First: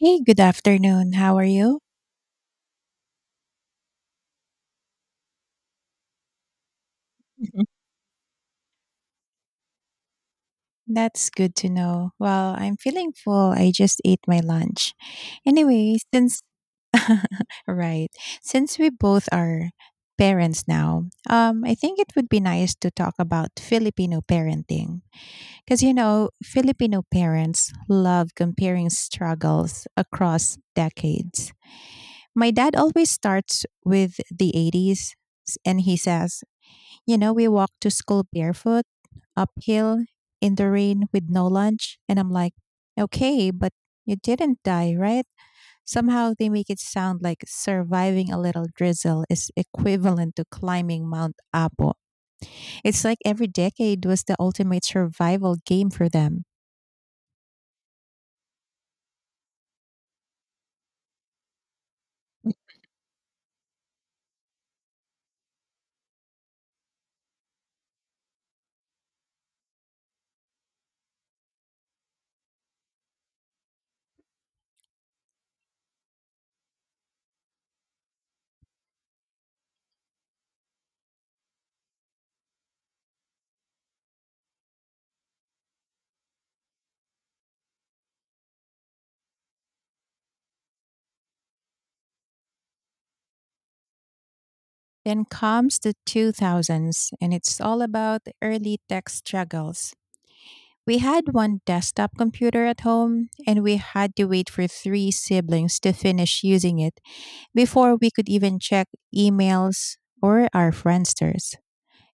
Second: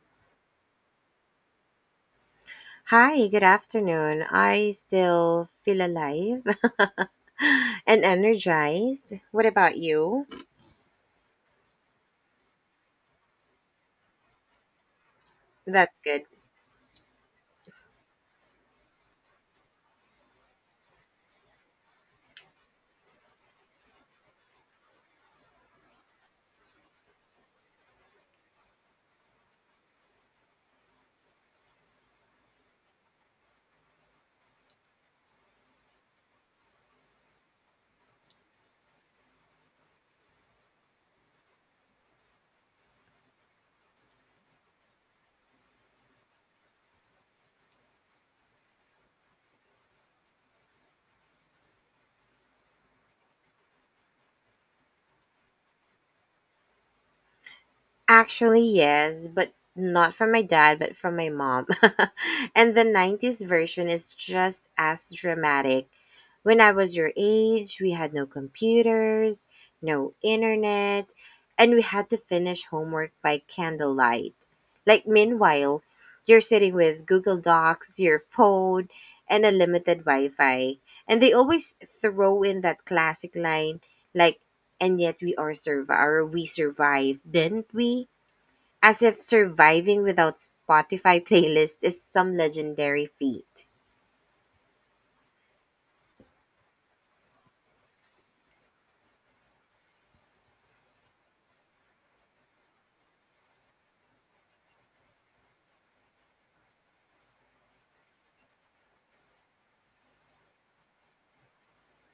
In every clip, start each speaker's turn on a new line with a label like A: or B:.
A: Hey, good afternoon. How are you?
B: Hi, good afternoon. I still feel alive
A: Mhm.
B: and energized. What about you?
A: That's good to know. Well, I'm feeling full. I just ate my lunch. Anyway,
B: That's good.
A: since right, since we both are parents now, I think it would be nice to talk about Filipino parenting because you know Filipino parents love comparing struggles across decades. My dad always starts with the 80s, and he says, you know, we walked to school barefoot, uphill, in the rain with no lunch. And I'm like, okay, but you didn't die, right? Somehow they make it sound like surviving a little drizzle is equivalent to climbing Mount Apo. It's like every decade was the ultimate survival game for them.
B: Actually, yes, but not from my dad, but from my mom.
A: Mhm.
B: And the 90s version is just as dramatic. When I was your age, we had no computers, no internet, and we had to finish homework by candlelight. Like, meanwhile, you're sitting with Google Docs, your phone, and a limited Wi Fi. And they always throw in that classic line, like, and yet we survived, didn't we? As if surviving without Spotify playlist is some legendary feat.
A: Then comes the 2000s, and it's all about early tech struggles. We had one desktop computer at home, and we had to wait for three siblings to finish using it before we could even check emails or our friendsters.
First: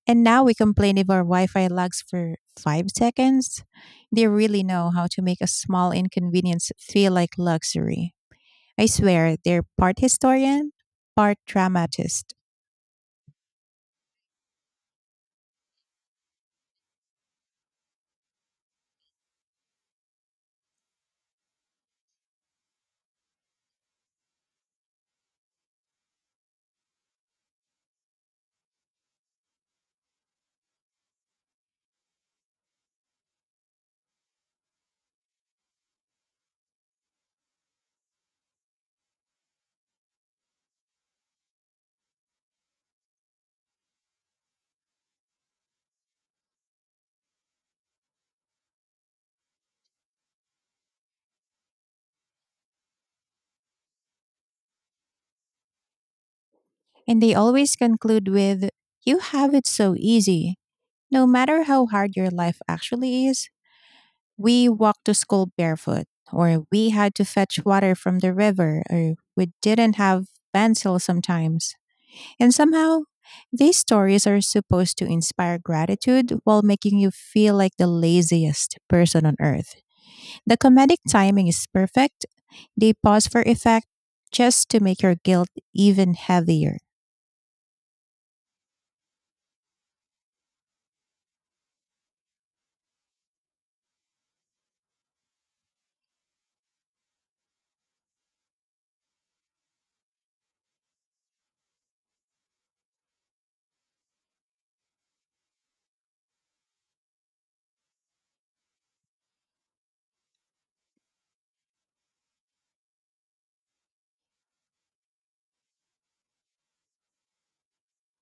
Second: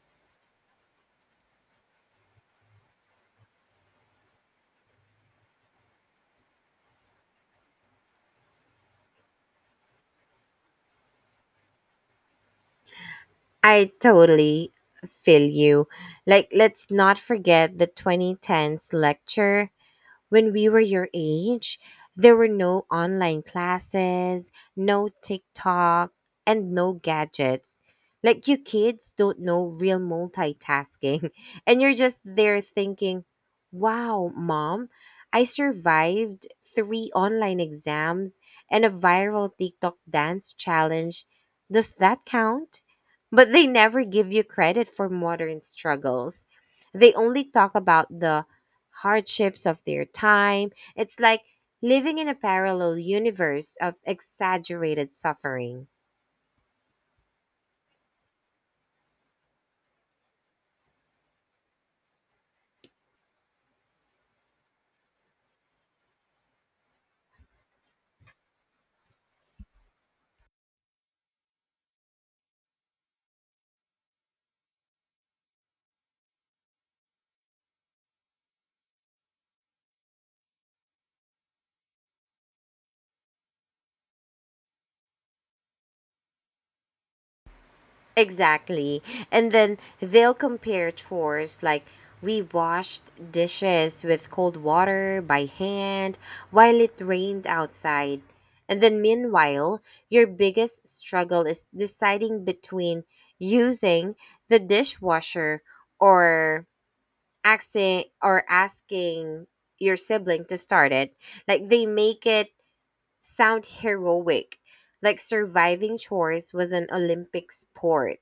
A: And now we complain if our Wi Fi lags for five seconds. They really know how to make a small inconvenience feel like luxury. I swear, they're part historian, part dramatist.
B: I totally feel you. Like, let's not forget the 2010s lecture when we were your age, there were no online classes, no TikTok, and no gadgets. Like, you kids don't know real multitasking. And you're just there thinking, wow, mom, I survived three online exams and a viral TikTok dance challenge. Does that count? But they never give you credit for modern struggles. They only talk about the hardships of their time. It's like living in a parallel universe of exaggerated suffering.
A: And they always conclude with, you have it so easy. No matter how hard your life actually is, we walked to school barefoot, or we had to fetch water from the river, or we didn't have pencil sometimes. And somehow, these stories are supposed to inspire gratitude while making you feel like the laziest person on earth. The comedic timing is perfect. They pause for effect just to make your guilt even heavier.
B: Exactly. And then they'll compare chores like we washed dishes with cold water by hand while it rained outside. And then, meanwhile, your biggest struggle is deciding between using the dishwasher or asking your sibling to start it. Like they make it sound heroic, like surviving chores was an Olympic sport.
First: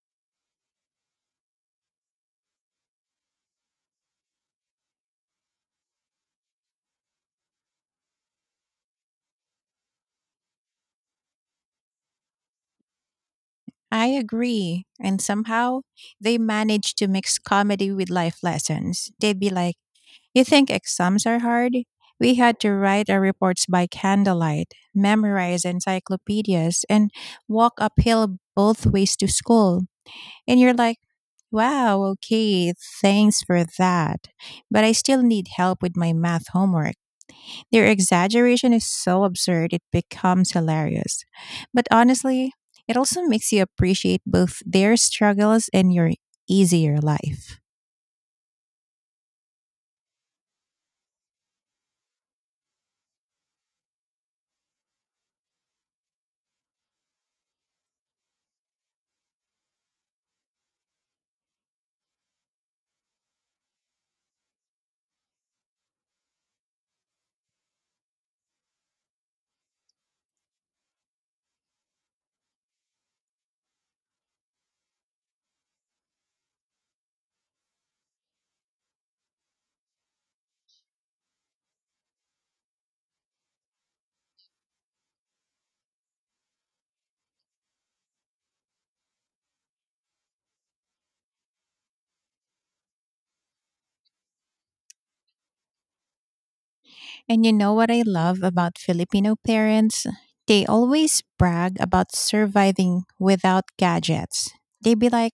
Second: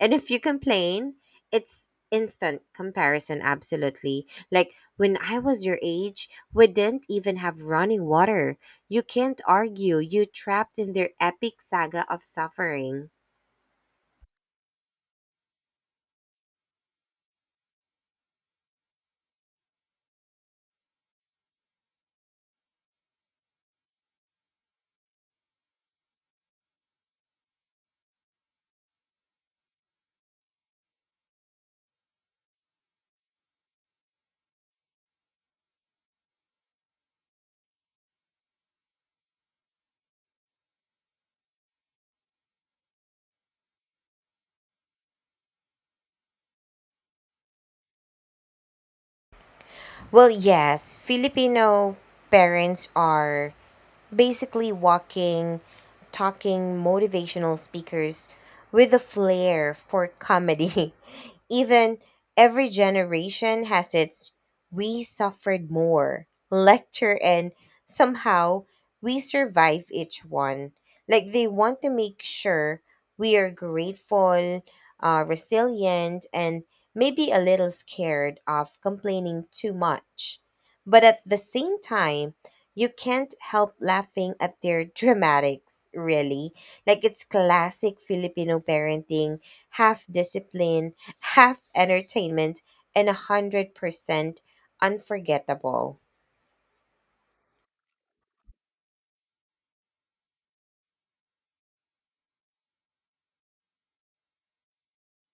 B: And if you complain, it's instant comparison, absolutely, like when I was your age, we didn't even have running water. You can't argue. You trapped in their epic saga of suffering.
A: I agree. And somehow they manage to mix comedy with life lessons. They'd be like, you think exams are hard? We had to write our reports by candlelight, memorize encyclopedias, and walk uphill both ways to school. And you're like, wow, okay, thanks for that. But I still need help with my math homework. Their exaggeration is so absurd, it becomes hilarious. But honestly, it also makes you appreciate both their struggles and your easier life.
B: Well, yes, Filipino parents are basically walking, talking motivational speakers with a flair for comedy. Even every generation has its "we suffered more" lecture, and somehow we survive each one. Like they want to make sure we are grateful, resilient, and maybe a little scared of complaining too much. But at the same time, you can't help laughing at their dramatics, really. Like it's classic Filipino parenting, half discipline, half entertainment, and 100% unforgettable.
A: And you know what I love about Filipino parents? They always brag about surviving without gadgets. They'd be like,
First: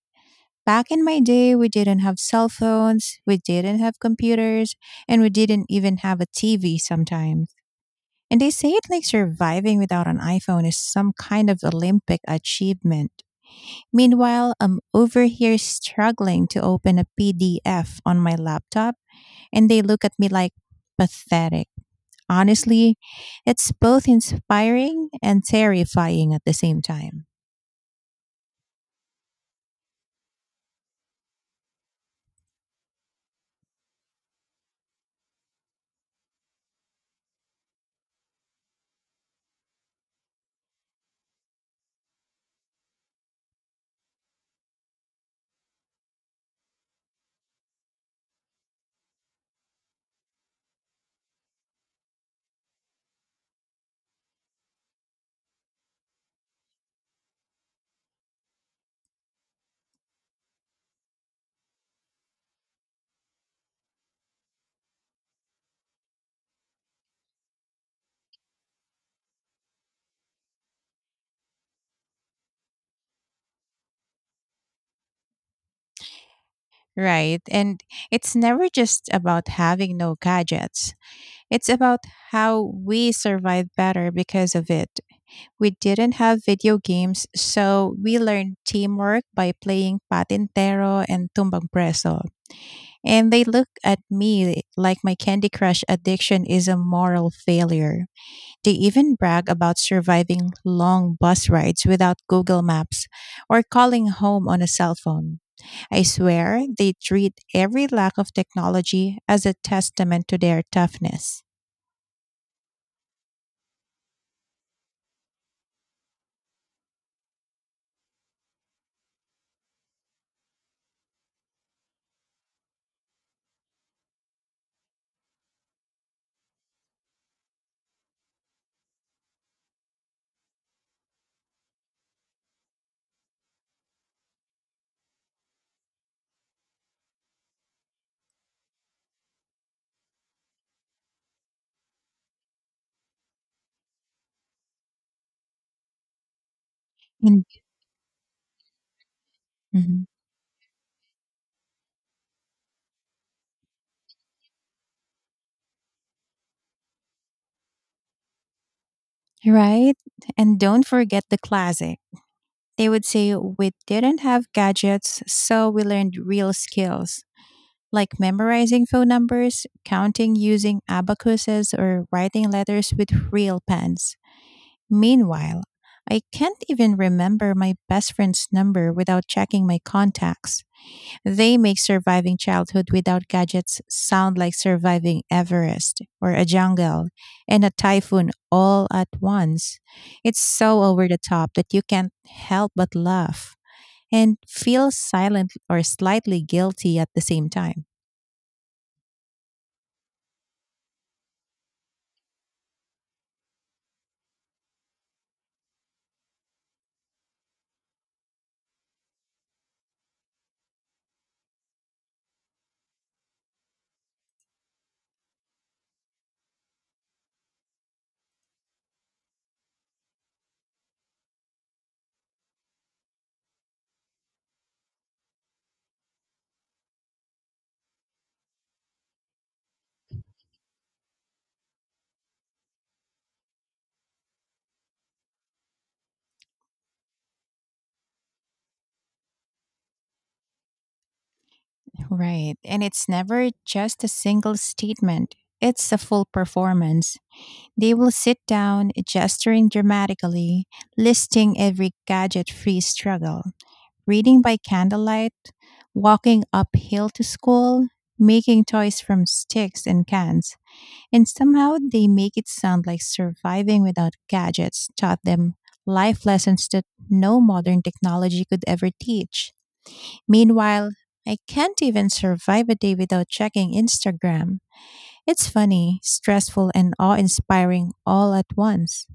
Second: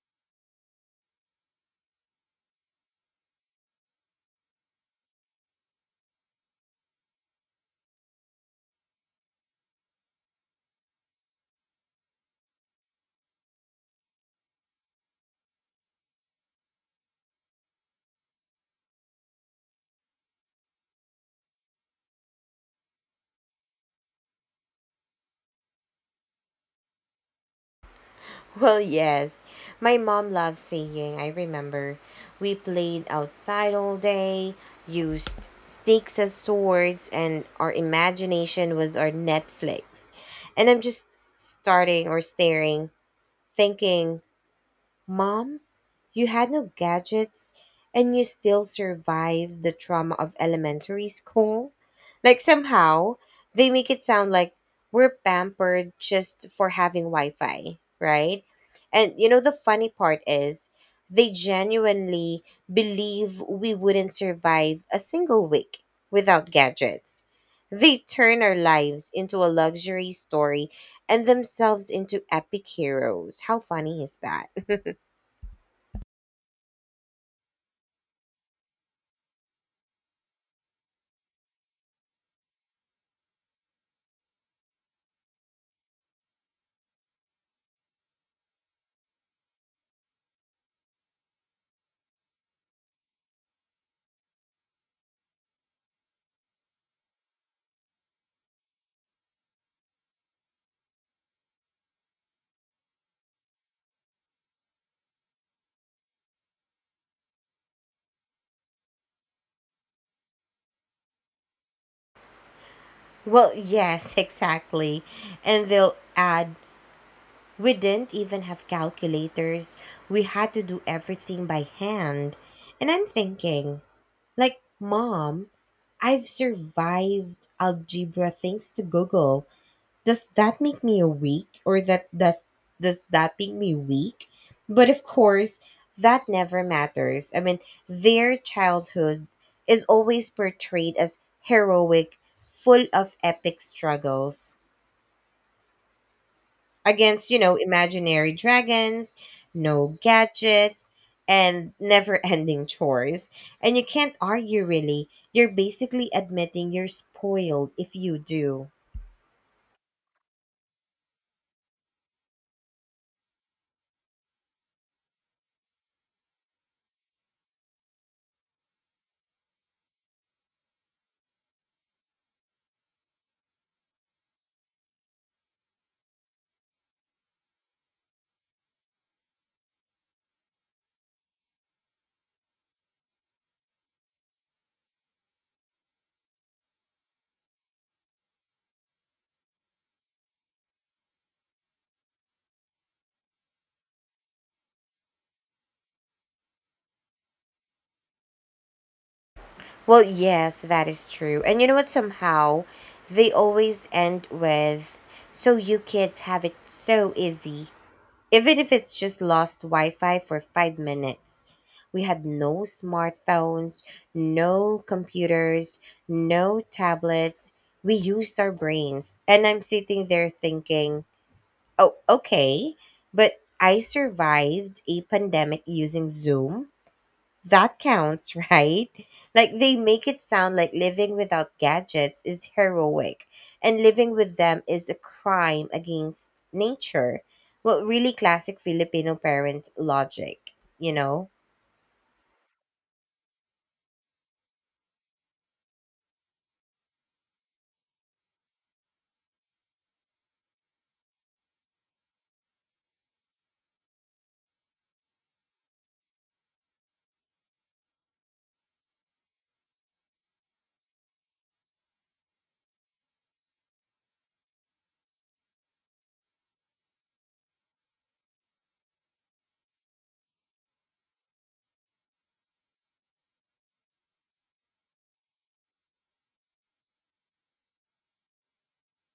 A: back in my day, we didn't have cell phones, we didn't have computers, and we didn't even have a TV sometimes. And they say it like surviving without an iPhone is some kind of Olympic achievement. Meanwhile, I'm over here struggling to open a PDF on my laptop, and they look at me like pathetic. Honestly, it's both inspiring and terrifying at the same time.
B: Well, yes, my mom loved singing. I remember we played outside all day, used sticks as swords, and our imagination was our Netflix. And I'm just starting or staring, thinking, mom, you had no gadgets and you still survived the trauma of elementary school. Like, somehow, they make it sound like we're pampered just for having Wi Fi, right? And you know, the funny part is they genuinely believe we wouldn't survive a single week without gadgets. They turn our lives into a luxury story and themselves into epic heroes. How funny is that?
A: Right. And it's never just about having no gadgets. It's about how we survive better because of it. We didn't have video games, so we learned teamwork by playing Patintero and Tumbang Preso. And they look at me like my Candy Crush addiction is a moral failure. They even brag about surviving long bus rides without Google Maps or calling home on a cell phone. I swear they treat every lack of technology as a testament to their toughness.
B: Well, yes, exactly. And they'll add, we didn't even have calculators. We had to do everything by hand. And I'm thinking, like, mom, I've survived algebra thanks to Google. Does that make me a weak or that does that make me weak? But of course that never matters. I mean, their childhood is always portrayed as heroic, full of epic struggles against, you
A: And,
B: know, imaginary dragons, no
A: mhm,
B: gadgets, and never ending chores. And you can't argue, really. You're basically admitting you're spoiled if you do.
A: right? And don't forget the classic. They would say, we didn't have gadgets, so we learned real skills like memorizing phone numbers, counting using abacuses, or writing letters with real pens. Meanwhile, I can't even remember my best friend's number without checking my contacts. They make surviving childhood without gadgets sound like surviving Everest or a jungle and a typhoon all at once. It's so over the top that you can't help but laugh and feel silent or slightly guilty at the same time.
B: Well, yes, that is true. And you know what? Somehow they always end with, so you kids have it so easy. Even if it's just lost Wi Fi for 5 minutes. We had no smartphones, no computers, no tablets. We used our brains. And I'm sitting there thinking, oh, okay, but I survived a pandemic using Zoom. That counts, right? Like they make it sound like living without gadgets is heroic and living with them is a crime against nature. Well, really classic Filipino parent logic, you know?
A: Right. And it's never just a single statement, it's a full performance. They will sit down, gesturing dramatically, listing every gadget free struggle, reading by candlelight, walking uphill to school, making toys from sticks and cans. And somehow they make it sound like surviving without gadgets taught them life lessons that no modern technology could ever teach. Meanwhile, I can't even survive a day without checking Instagram. It's funny, stressful, and awe inspiring all at once.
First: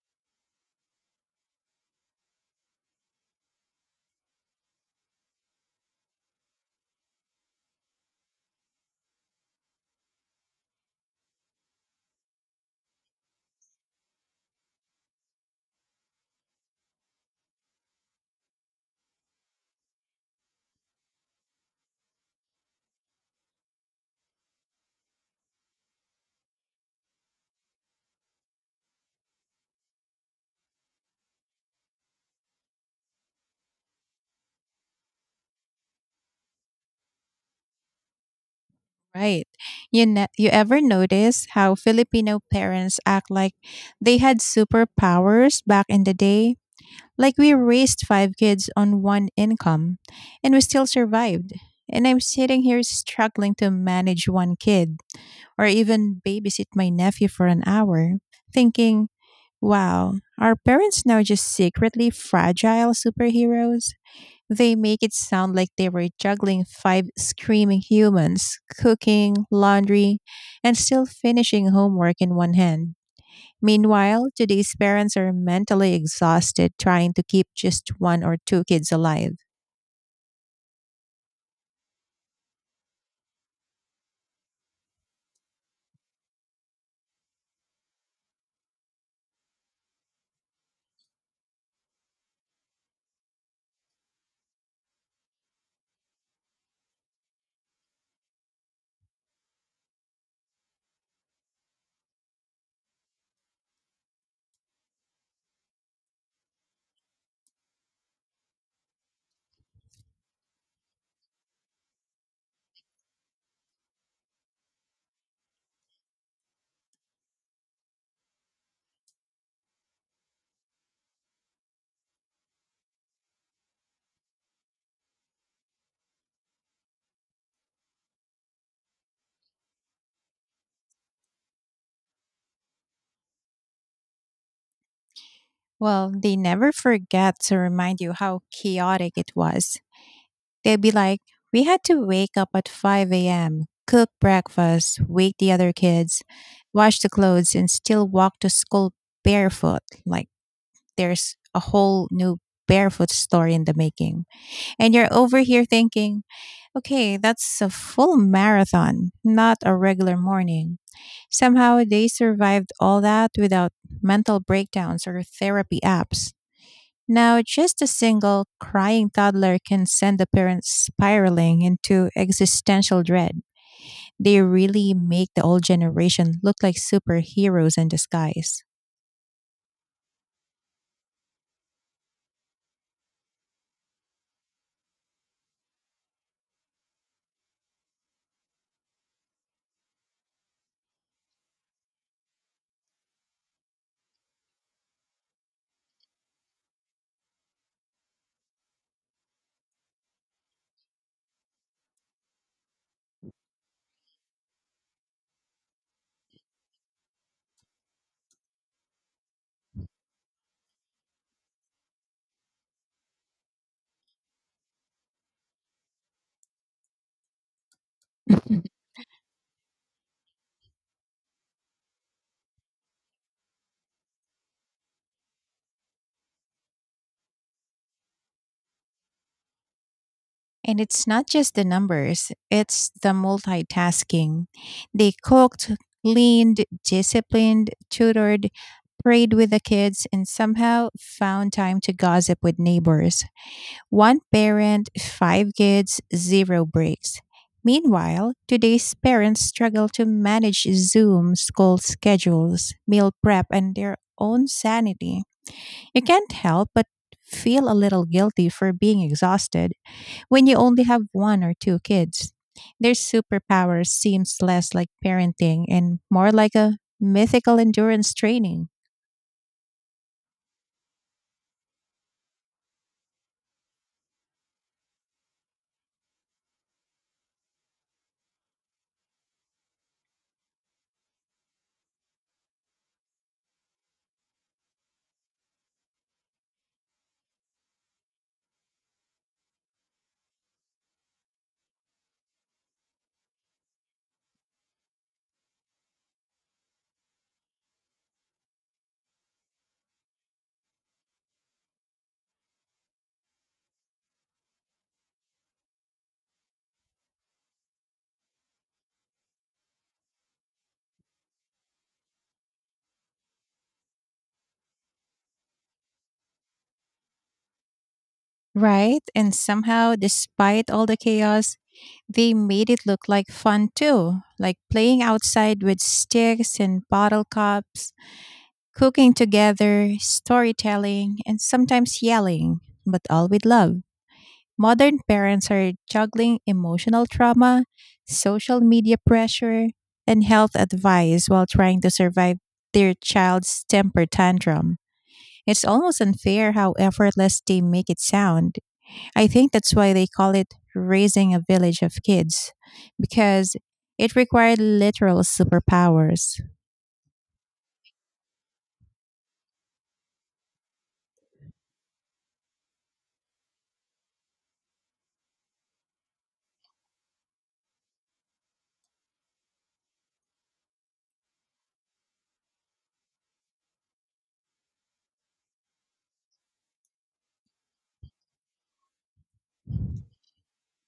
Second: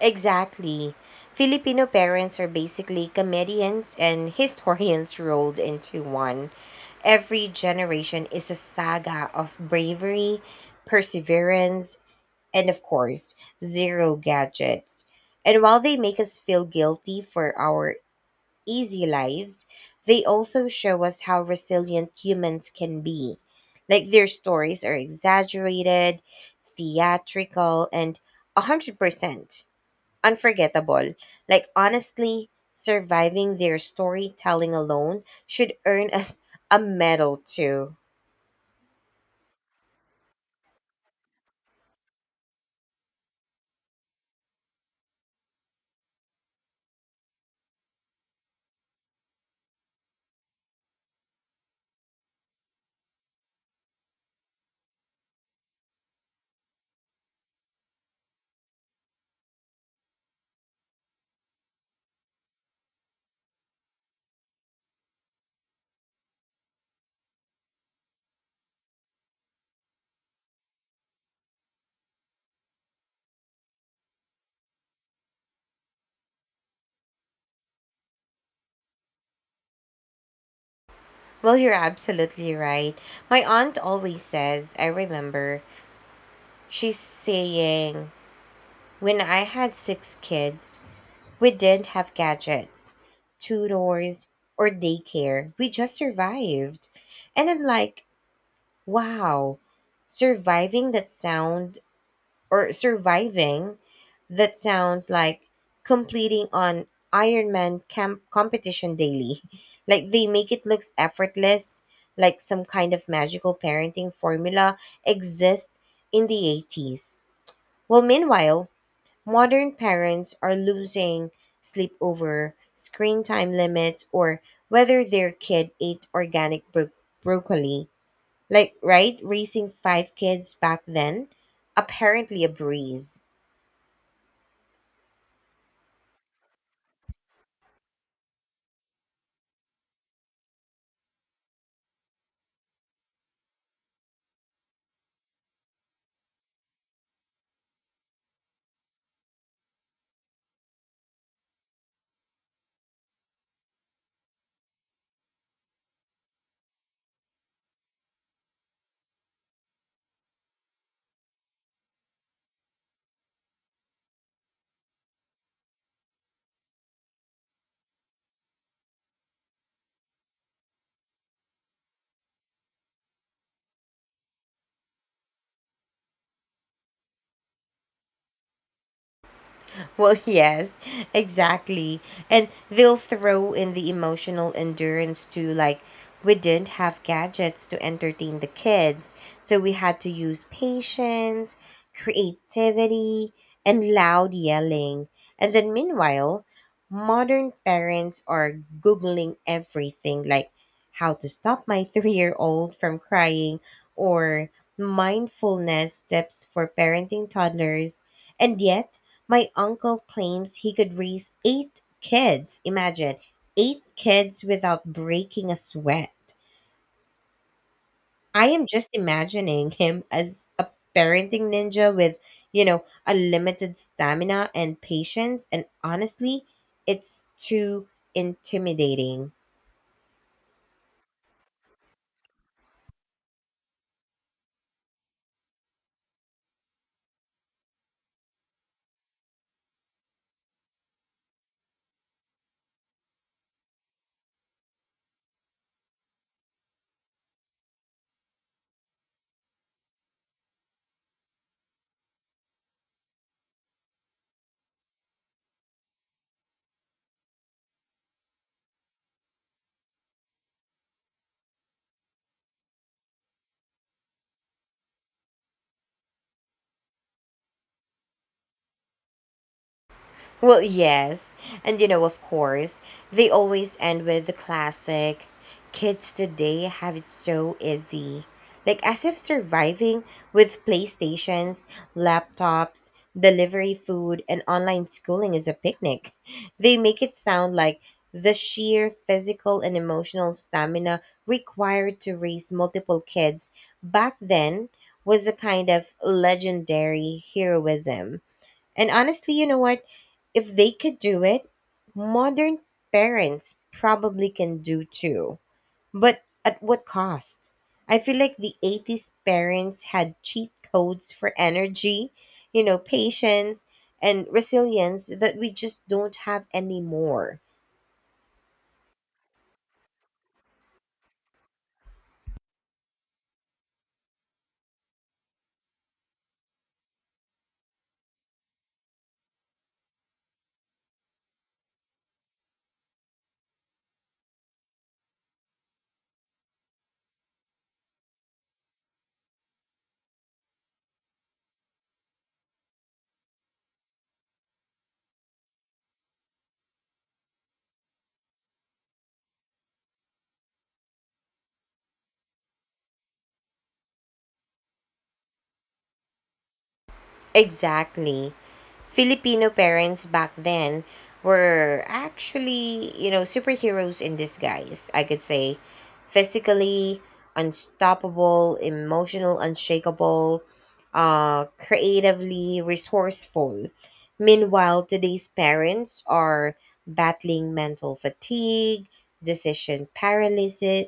B: Exactly. Filipino parents are basically comedians and historians rolled into one. Every generation is a saga of bravery, perseverance, and of course, zero gadgets. And while they make us feel guilty for our easy lives, they also show us how resilient humans can be. Like their stories are exaggerated, theatrical, and 100% unforgettable. Like, honestly, surviving their storytelling alone should earn us a medal, too.
A: Right. You ever notice how Filipino parents act like they had superpowers back in the day? Like we raised five kids on one income and we still survived. And I'm sitting here struggling to manage one kid or even babysit my nephew for an hour, thinking, wow, are parents now just secretly fragile superheroes? They make it sound like they were juggling five screaming humans, cooking, laundry, and still finishing homework in one hand. Meanwhile, today's parents are mentally exhausted trying to keep just one or two kids alive.
B: Well, you're absolutely right. My aunt always says, I remember, she's saying, when I had six kids, we didn't have gadgets, tutors, or daycare. We just survived. And I'm like, wow, surviving that sound surviving that sounds like completing an Ironman camp competition daily. Like they make it looks effortless, like some kind of magical parenting formula exists in the 80s. Well, meanwhile, modern parents are losing sleep over screen time limits or whether their kid ate organic broccoli. Like, right? Raising five kids back then, apparently a breeze.
A: Well, they never forget to remind you how chaotic it was. They'd be like, we had to wake up at 5 a.m., cook breakfast, wake the other kids, wash the clothes, and still walk to school barefoot. Like, there's a whole new barefoot story in the making. And you're over here thinking, okay, that's a full marathon, not a regular morning. Somehow they survived all that without mental breakdowns or therapy apps. Now, just a single crying toddler can send the parents spiraling into existential dread. They really make the old generation look like superheroes in disguise.
B: Well, yes, exactly. And they'll throw in the emotional endurance to, like, we didn't have gadgets to entertain the kids, so we had to use patience, creativity, and loud yelling. And then meanwhile, modern parents are googling everything like how to stop my 3-year-old from crying or mindfulness tips for parenting toddlers. And yet, my uncle claims he could raise eight kids. Imagine eight kids without breaking a sweat. I
A: Mhm.
B: am just imagining him as a parenting ninja with, you know, unlimited stamina and patience. And honestly, it's too intimidating.
A: And it's not just the numbers, it's the multitasking. They cooked, cleaned, disciplined, tutored, prayed with the kids, and somehow found time to gossip with neighbors. One parent, five kids, zero breaks. Meanwhile, today's parents struggle to manage Zoom school schedules, meal prep, and their own sanity. You can't help but feel a little guilty for being exhausted when you only have one or two kids. Their superpower seems less like parenting and more like a mythical endurance training,
B: Well, yes. And you know, of course, they always end with the classic, kids today have it so easy. Like as if surviving with PlayStations, laptops, delivery food, and online schooling is a picnic. They make it sound like the sheer physical and emotional stamina required to raise multiple kids back then was a kind of legendary heroism. And honestly, you know what? If they could do it, modern parents probably can do too. But at what cost? I feel like the 80s parents had cheat codes for energy, you know, patience, and resilience that we just don't have anymore.
A: right? And somehow, despite all the chaos, they made it look like fun too, like playing outside with sticks and bottle cups, cooking together, storytelling, and sometimes yelling, but all with love. Modern parents are juggling emotional trauma, social media pressure, and health advice while trying to survive their child's temper tantrum. It's almost unfair how effortless they make it sound. I think that's why they call it raising a village of kids, because it required literal superpowers.
B: Exactly. Filipino parents back then were actually, you know, superheroes in disguise, I could say. Physically unstoppable, emotional unshakable, creatively resourceful. Meanwhile, today's parents are battling mental fatigue, decision paralysis,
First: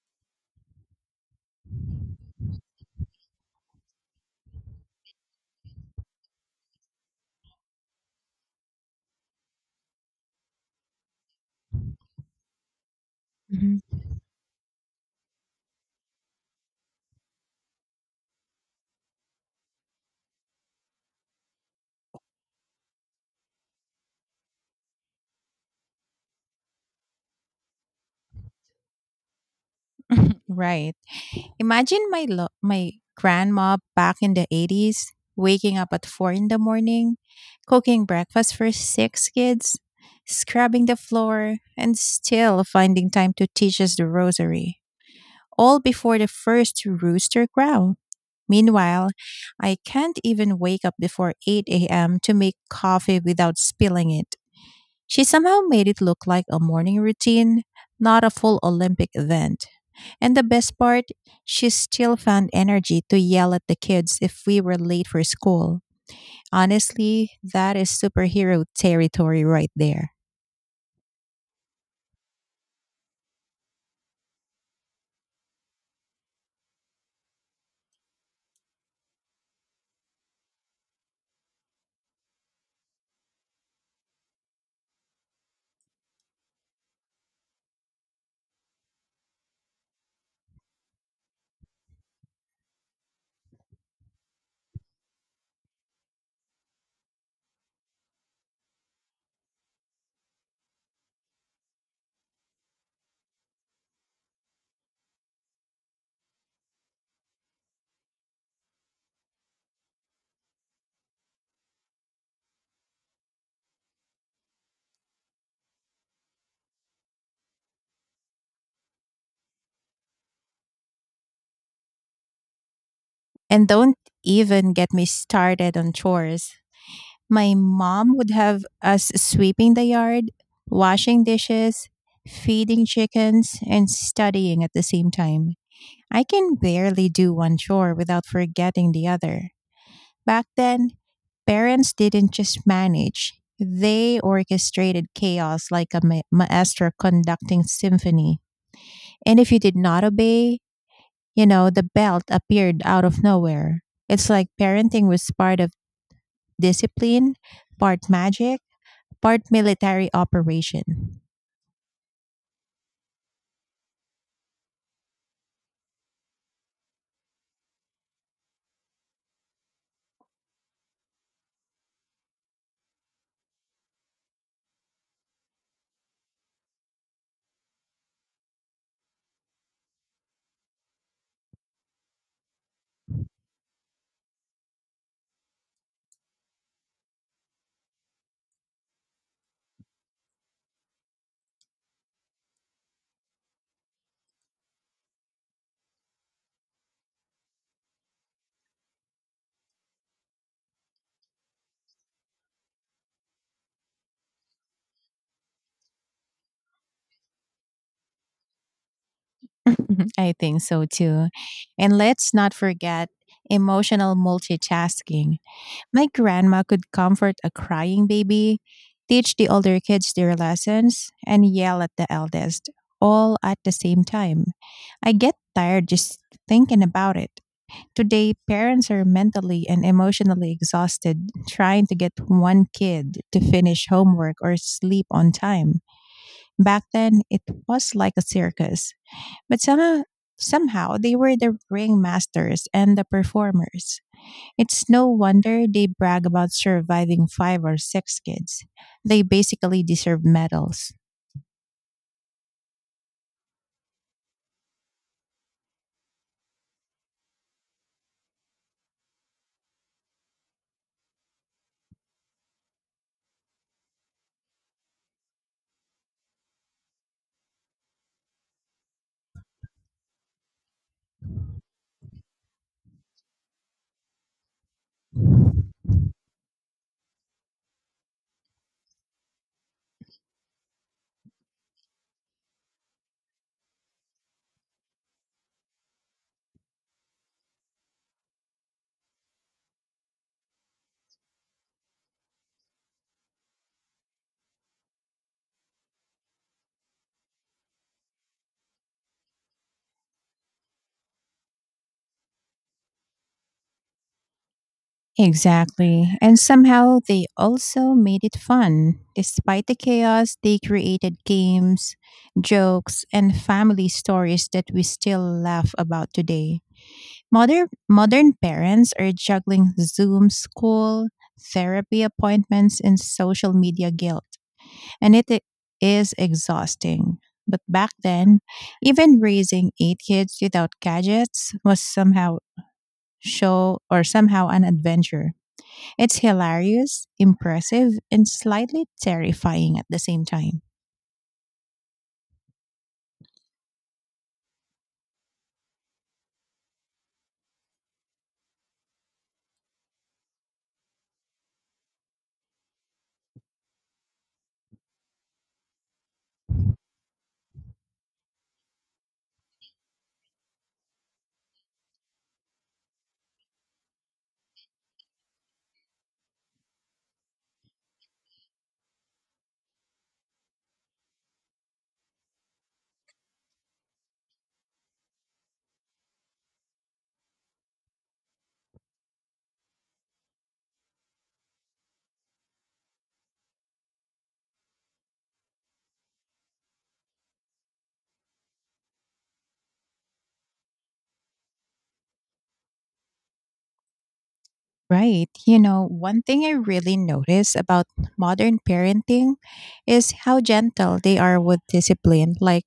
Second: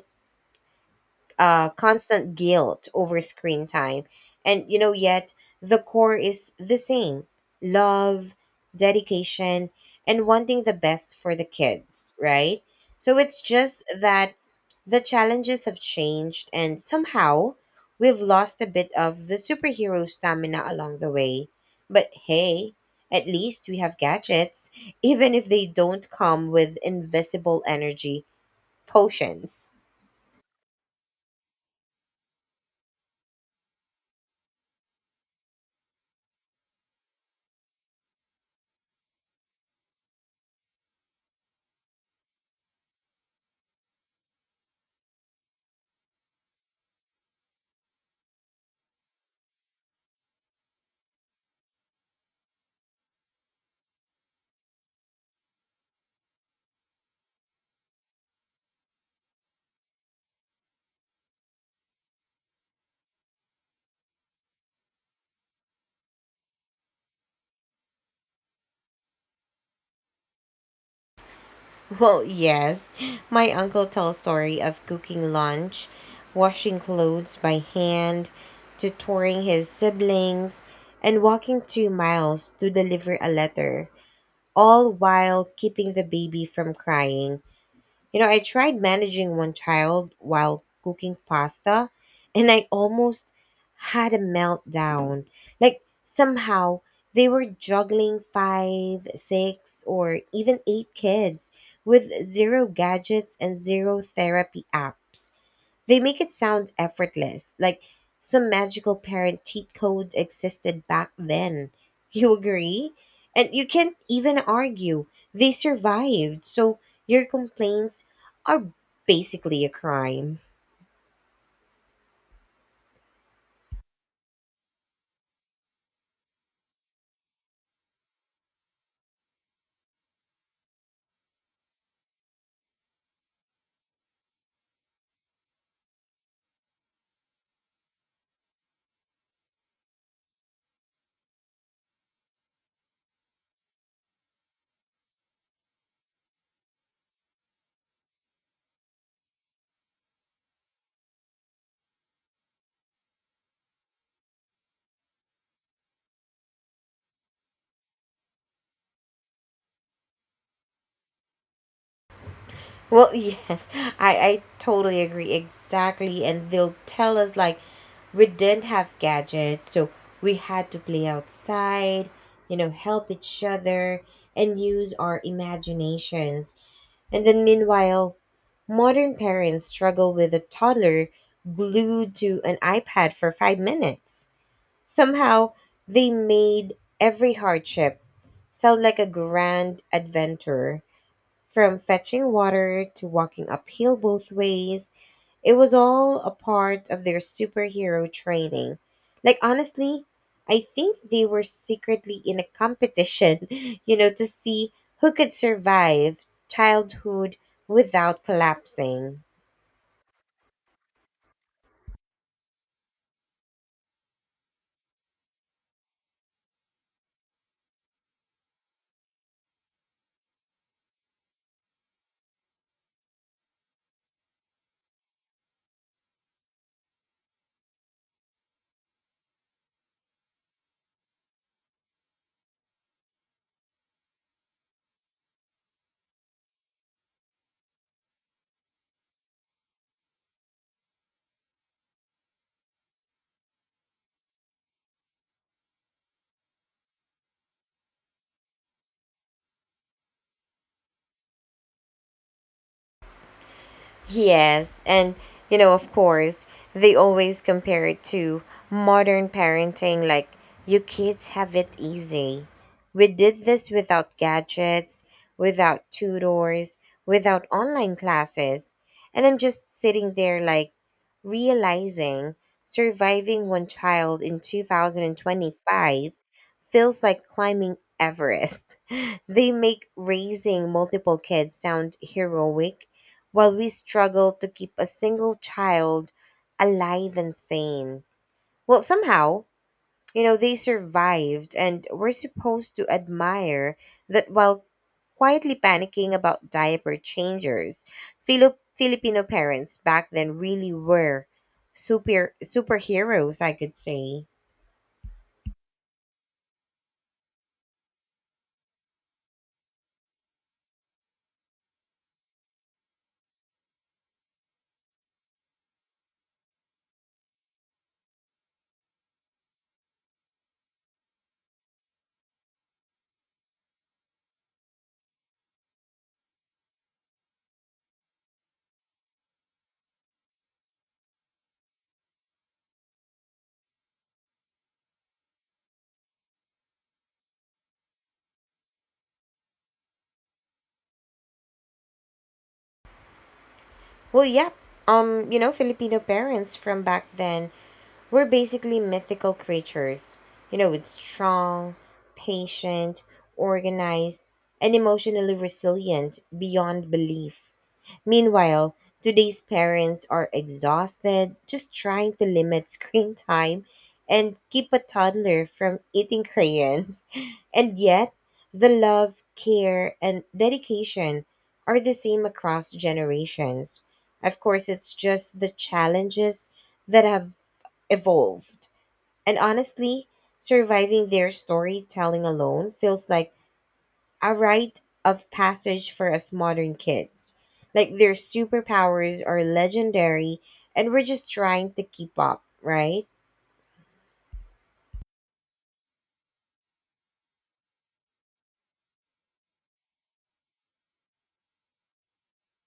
B: constant guilt over screen time. And, you know, yet the core is the same: love, dedication, and wanting the best for the kids, right? So it's just
A: Mhm.
B: that the challenges have changed, and somehow we've lost a bit of the superhero stamina along the way. But hey, at least we have gadgets, even if they don't come with invisible energy potions.
A: Right. Imagine my grandma back in the 80s waking up at 4 in the morning, cooking breakfast for six kids, scrubbing the floor, and still finding time to teach us the rosary, all before the first rooster crow. Meanwhile, I can't even wake up before 8 a.m. to make coffee without spilling it. She somehow made it look like a morning routine, not a full Olympic event. And the best part, she still found energy to yell at the kids if we were late for school. Honestly, that is superhero territory right there.
B: Well, yes. My uncle tells story of cooking lunch, washing clothes by hand, tutoring his siblings, and walking 2 miles to deliver a letter, all while keeping the baby from crying. You know, I tried managing one child while cooking pasta and I almost had a meltdown. Like, somehow they were juggling five, six, or even eight kids with zero gadgets and zero therapy apps. They make it sound effortless, like some magical parent cheat code existed back then. You agree? And you can't even argue. They survived, so your complaints are basically a crime.
A: And don't even get me started on chores. My mom would have us sweeping the yard, washing dishes, feeding chickens, and studying at the same time. I can barely do one chore without forgetting the other. Back then, parents didn't just manage, they orchestrated chaos like a maestro conducting symphony. And if you did not obey, you know, the belt appeared out of nowhere. It's like parenting was part of discipline, part magic, part military operation.
B: Well, yes, I totally agree. Exactly. And they'll tell us, like, we didn't have gadgets, so we had to play outside, you know, help each other, and use our imaginations. And then, meanwhile, modern parents struggle with a toddler glued to an iPad for 5 minutes. Somehow, they made every hardship sound like a grand adventure. From fetching water to walking uphill both ways, it was all a part of their superhero training. Like, honestly, I think they were secretly in a competition, you know, to see who could survive childhood without collapsing.
A: I think so too. And let's not forget emotional multitasking. My grandma could comfort a crying baby, teach the older kids their lessons, and yell at the eldest, all at the same time. I get tired just thinking about it. Today, parents are mentally and emotionally exhausted trying to get one kid to finish homework or sleep on time. Back then, it was like a circus, but somehow they were the ringmasters and the performers. It's no wonder they brag about surviving five or six kids. They basically deserve medals.
B: Yes, and you know, of course, they always compare it to modern parenting, like you kids have it easy. We did this without gadgets, without tutors, without online classes. And I'm just sitting there like realizing surviving one child in 2025 feels like climbing Everest. They make raising multiple kids sound heroic while we struggle to keep a single child alive and sane. Well, somehow, you know, they survived, and we're supposed to admire that while quietly panicking about diaper changers. Filipino parents back then really were superheroes, I could say.
A: Exactly. And somehow they also made it fun. Despite the chaos, they created games, jokes, and family stories that we still laugh about today. Modern parents are juggling Zoom school, therapy appointments, and social media guilt, and it i- is exhausting. But back then, even raising eight kids without gadgets was somehow show or somehow an adventure. It's hilarious, impressive, and slightly terrifying at the same time.
B: Well, yep. You know, Filipino parents from back then were basically mythical creatures, you know, with strong, patient, organized, and emotionally resilient beyond belief. Meanwhile, today's parents are exhausted just trying to limit screen time and keep a toddler from eating crayons. And yet, the love, care, and dedication are the same across generations. Of course, it's just the challenges that have evolved. And honestly, surviving their storytelling alone feels like a rite of passage for us modern kids. Like their superpowers are legendary and we're just trying to keep up, right?
A: Right. You know, one thing I really notice about modern parenting is how gentle they are with discipline. Like,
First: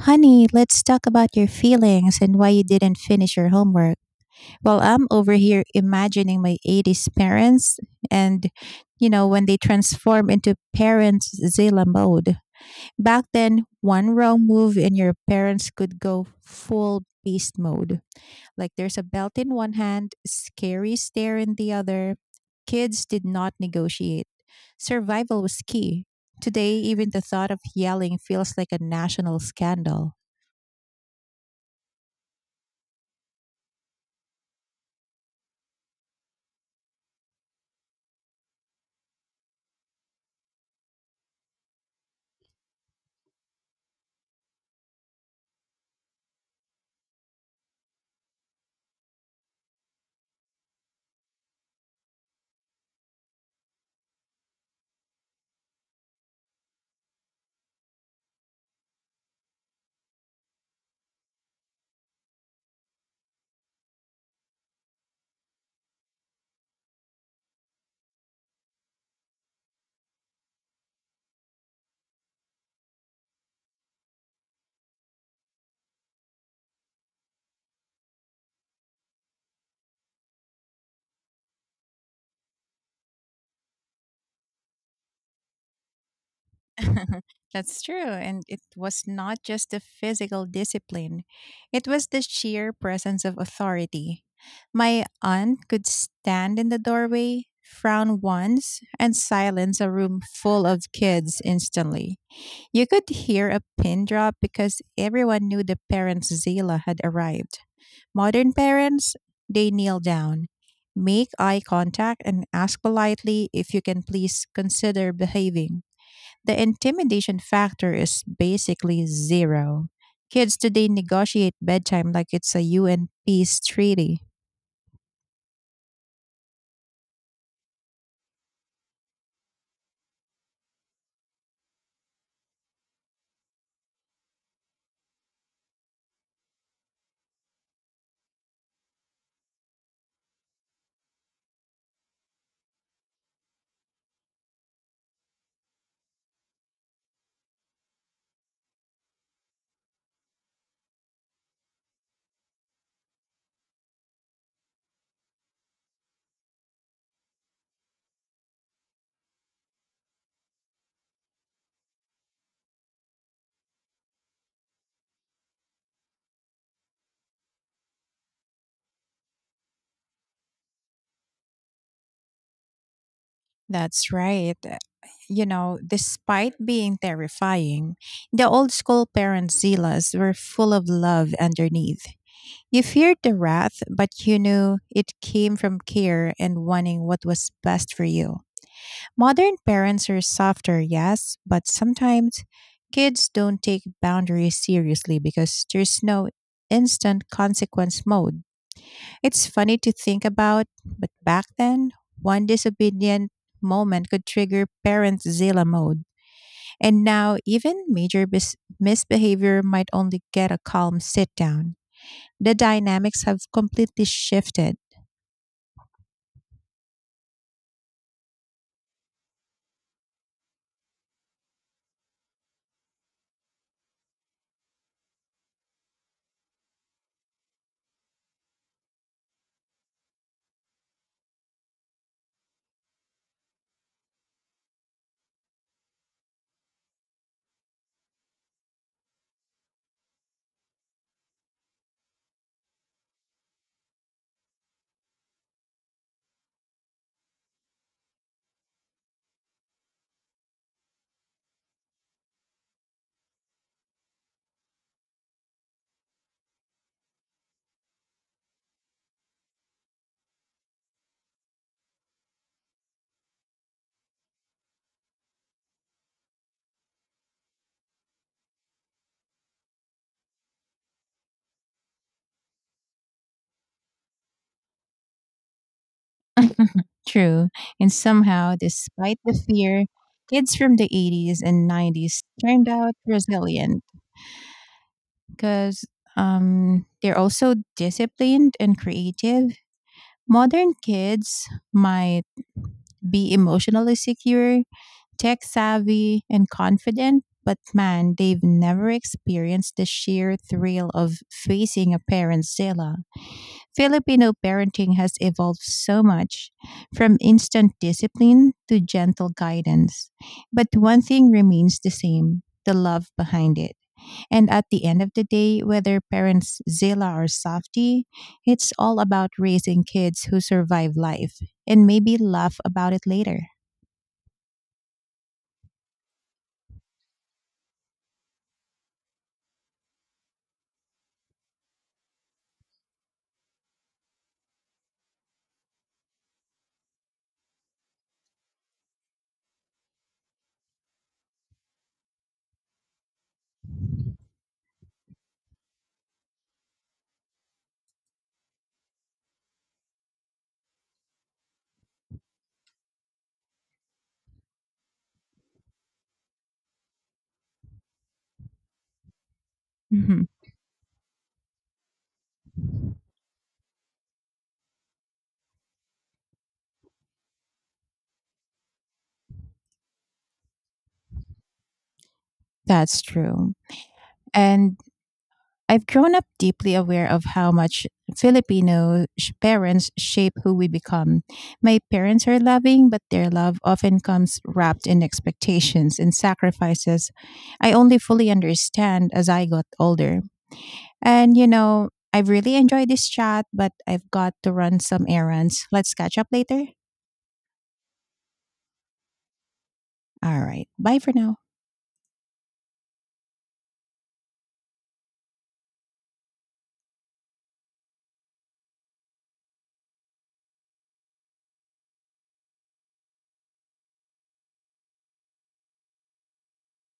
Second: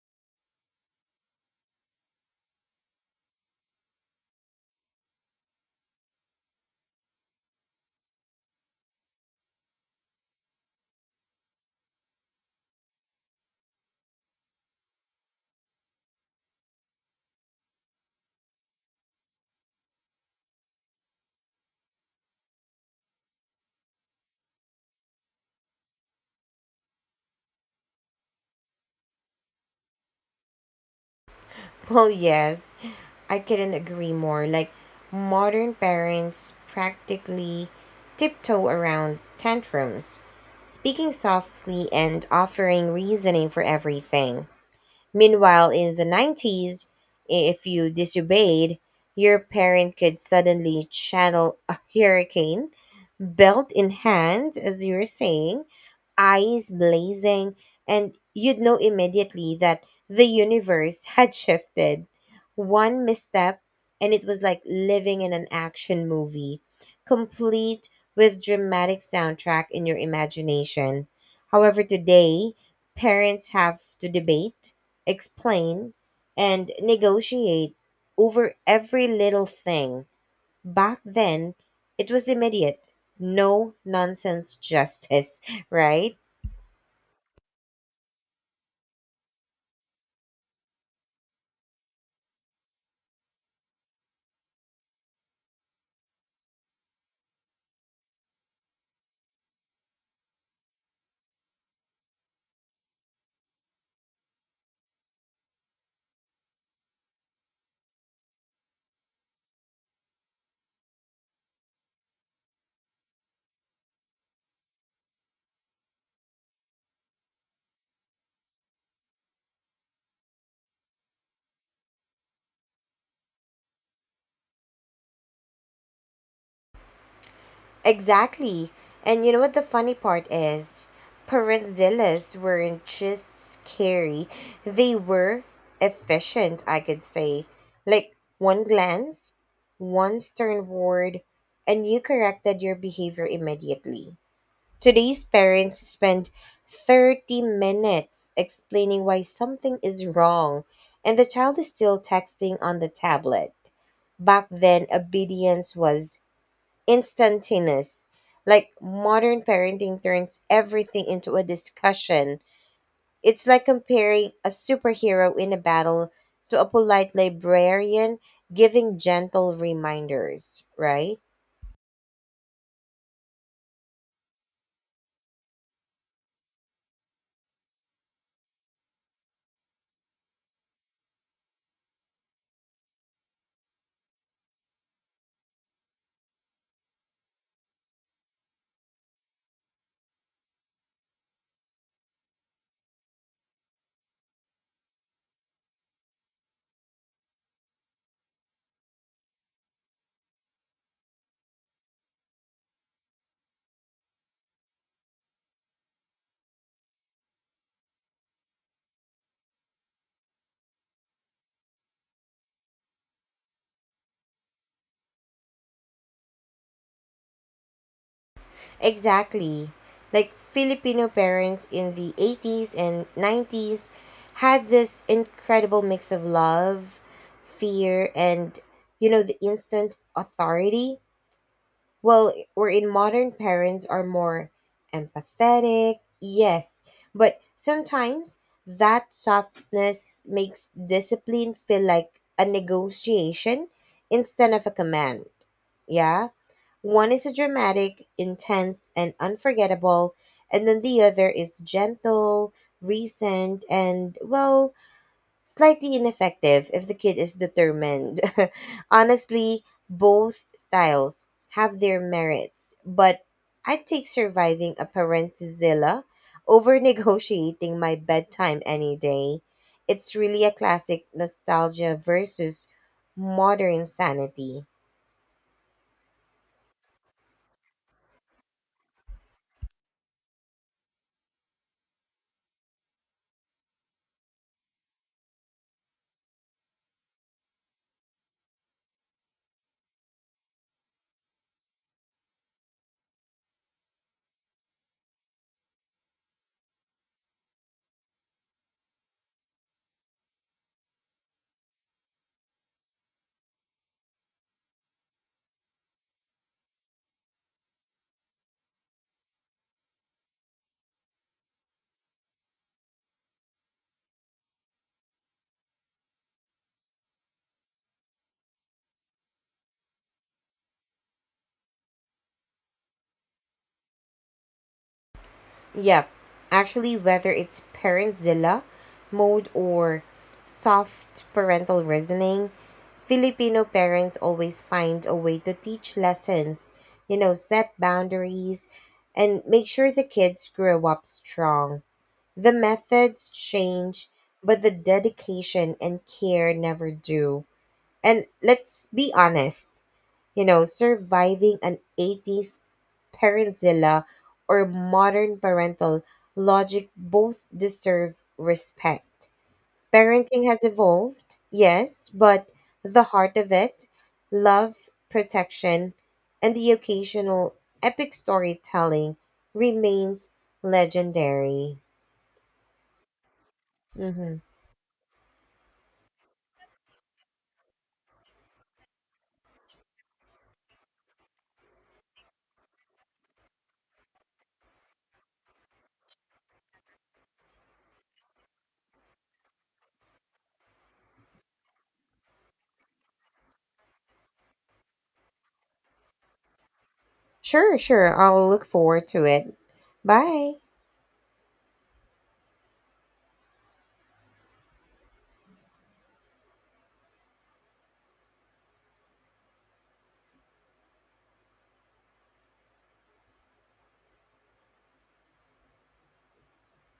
A: honey, let's talk about your feelings and why you didn't finish your homework. Well, I'm over here imagining my 80s parents and, you know, when they transform into parents Zilla mode. Back then, one wrong move and your parents could go full beast mode. Like there's a belt in one hand, scary stare in the other. Kids did not negotiate. Survival was key. Today, even the thought of yelling feels like a national scandal.
B: Well, yes, I couldn't agree more. Like modern parents practically tiptoe around tantrums, speaking softly and offering reasoning for everything. Meanwhile, in the 90s, if you disobeyed, your parent could suddenly channel a hurricane, belt in hand, as you were saying, eyes blazing, and you'd know immediately that the universe had shifted. One misstep, and it was like living in an action movie, complete with dramatic soundtrack in your imagination. However, today, parents have to debate, explain, and negotiate over every little thing. Back then, it was immediate. No nonsense justice, right?
A: That's true. And it was not just the physical discipline, it was the sheer presence of authority. My aunt could stand in the doorway, frown once, and silence a room full of kids instantly. You could hear a pin drop because everyone knew the parents' Zila had arrived. Modern parents, they kneel down, make eye contact and ask politely if you can please consider behaving. The intimidation factor is basically zero. Kids today negotiate bedtime like it's a UN peace treaty.
B: Exactly. And you know what the funny part is? Perenzilas weren't just scary, they were efficient, I could say. Like one glance, one stern word, and you corrected your behavior immediately. Today's parents spend 30 minutes explaining why something is wrong, and the child is still texting on the tablet. Back then, obedience was instantaneous. Like modern parenting turns everything into a discussion. It's like comparing a superhero in a battle to a polite librarian giving gentle reminders, right?
A: That's right. You know, despite being terrifying, the old school parents' zealous were full of love underneath. You feared the wrath, but you knew it came from care and wanting what was best for you. Modern parents are softer, yes, but sometimes kids don't take boundaries seriously because there's no instant consequence mode. It's funny to think about, but back then, one disobedient moment could trigger parent Zilla mode. And now, even major misbehavior might only get a calm sit down. The dynamics have completely shifted.
B: Exactly. Like Filipino parents in the 80s and 90s had this incredible mix of love, fear, and, you know, the instant authority. Well, wherein modern parents are more empathetic, yes, but sometimes that softness makes discipline feel like a negotiation instead of a command. Yeah? One is a dramatic, intense, and unforgettable, and then the other is gentle, recent, and, well, slightly ineffective if the kid is determined. Honestly, both styles have their merits, but I'd take surviving a parentzilla over negotiating my bedtime any day. It's really a classic nostalgia versus modern sanity.
A: True. And somehow, despite the fear, kids from the 80s and 90s turned out resilient because they're also disciplined and creative. Modern kids might be emotionally secure, tech savvy and confident, but man, they've never experienced the sheer thrill of facing a parent's dilemma. Filipino parenting has evolved so much from instant discipline to gentle guidance. But one thing remains the same, the love behind it. And at the end of the day, whether parents Zilla or Softy, it's all about raising kids who survive life and maybe laugh about it later.
B: Yep. Actually, whether it's parentzilla mode or soft parental reasoning, Filipino parents always find a way to teach lessons, you know, set boundaries, and make sure the kids grow up strong. The methods change, but the dedication and care never do. And let's be honest, you know, surviving an 80s parentzilla or modern parental logic both deserve respect.
A: Mhm.
B: Parenting has evolved, yes, but the heart of it, love, protection, and the occasional epic storytelling remains legendary.
A: That's true.
B: Hmm.
A: And I've grown up deeply aware of how much parents shape who we become. My parents are loving, but their love often comes wrapped in expectations and sacrifices I only fully understand as I got older. And, you know, I've really enjoyed this chat, but I've got to run some errands. Let's catch up later.
B: Sure, sure. I'll look forward to it.
A: All
B: Bye.
A: right. Bye for now.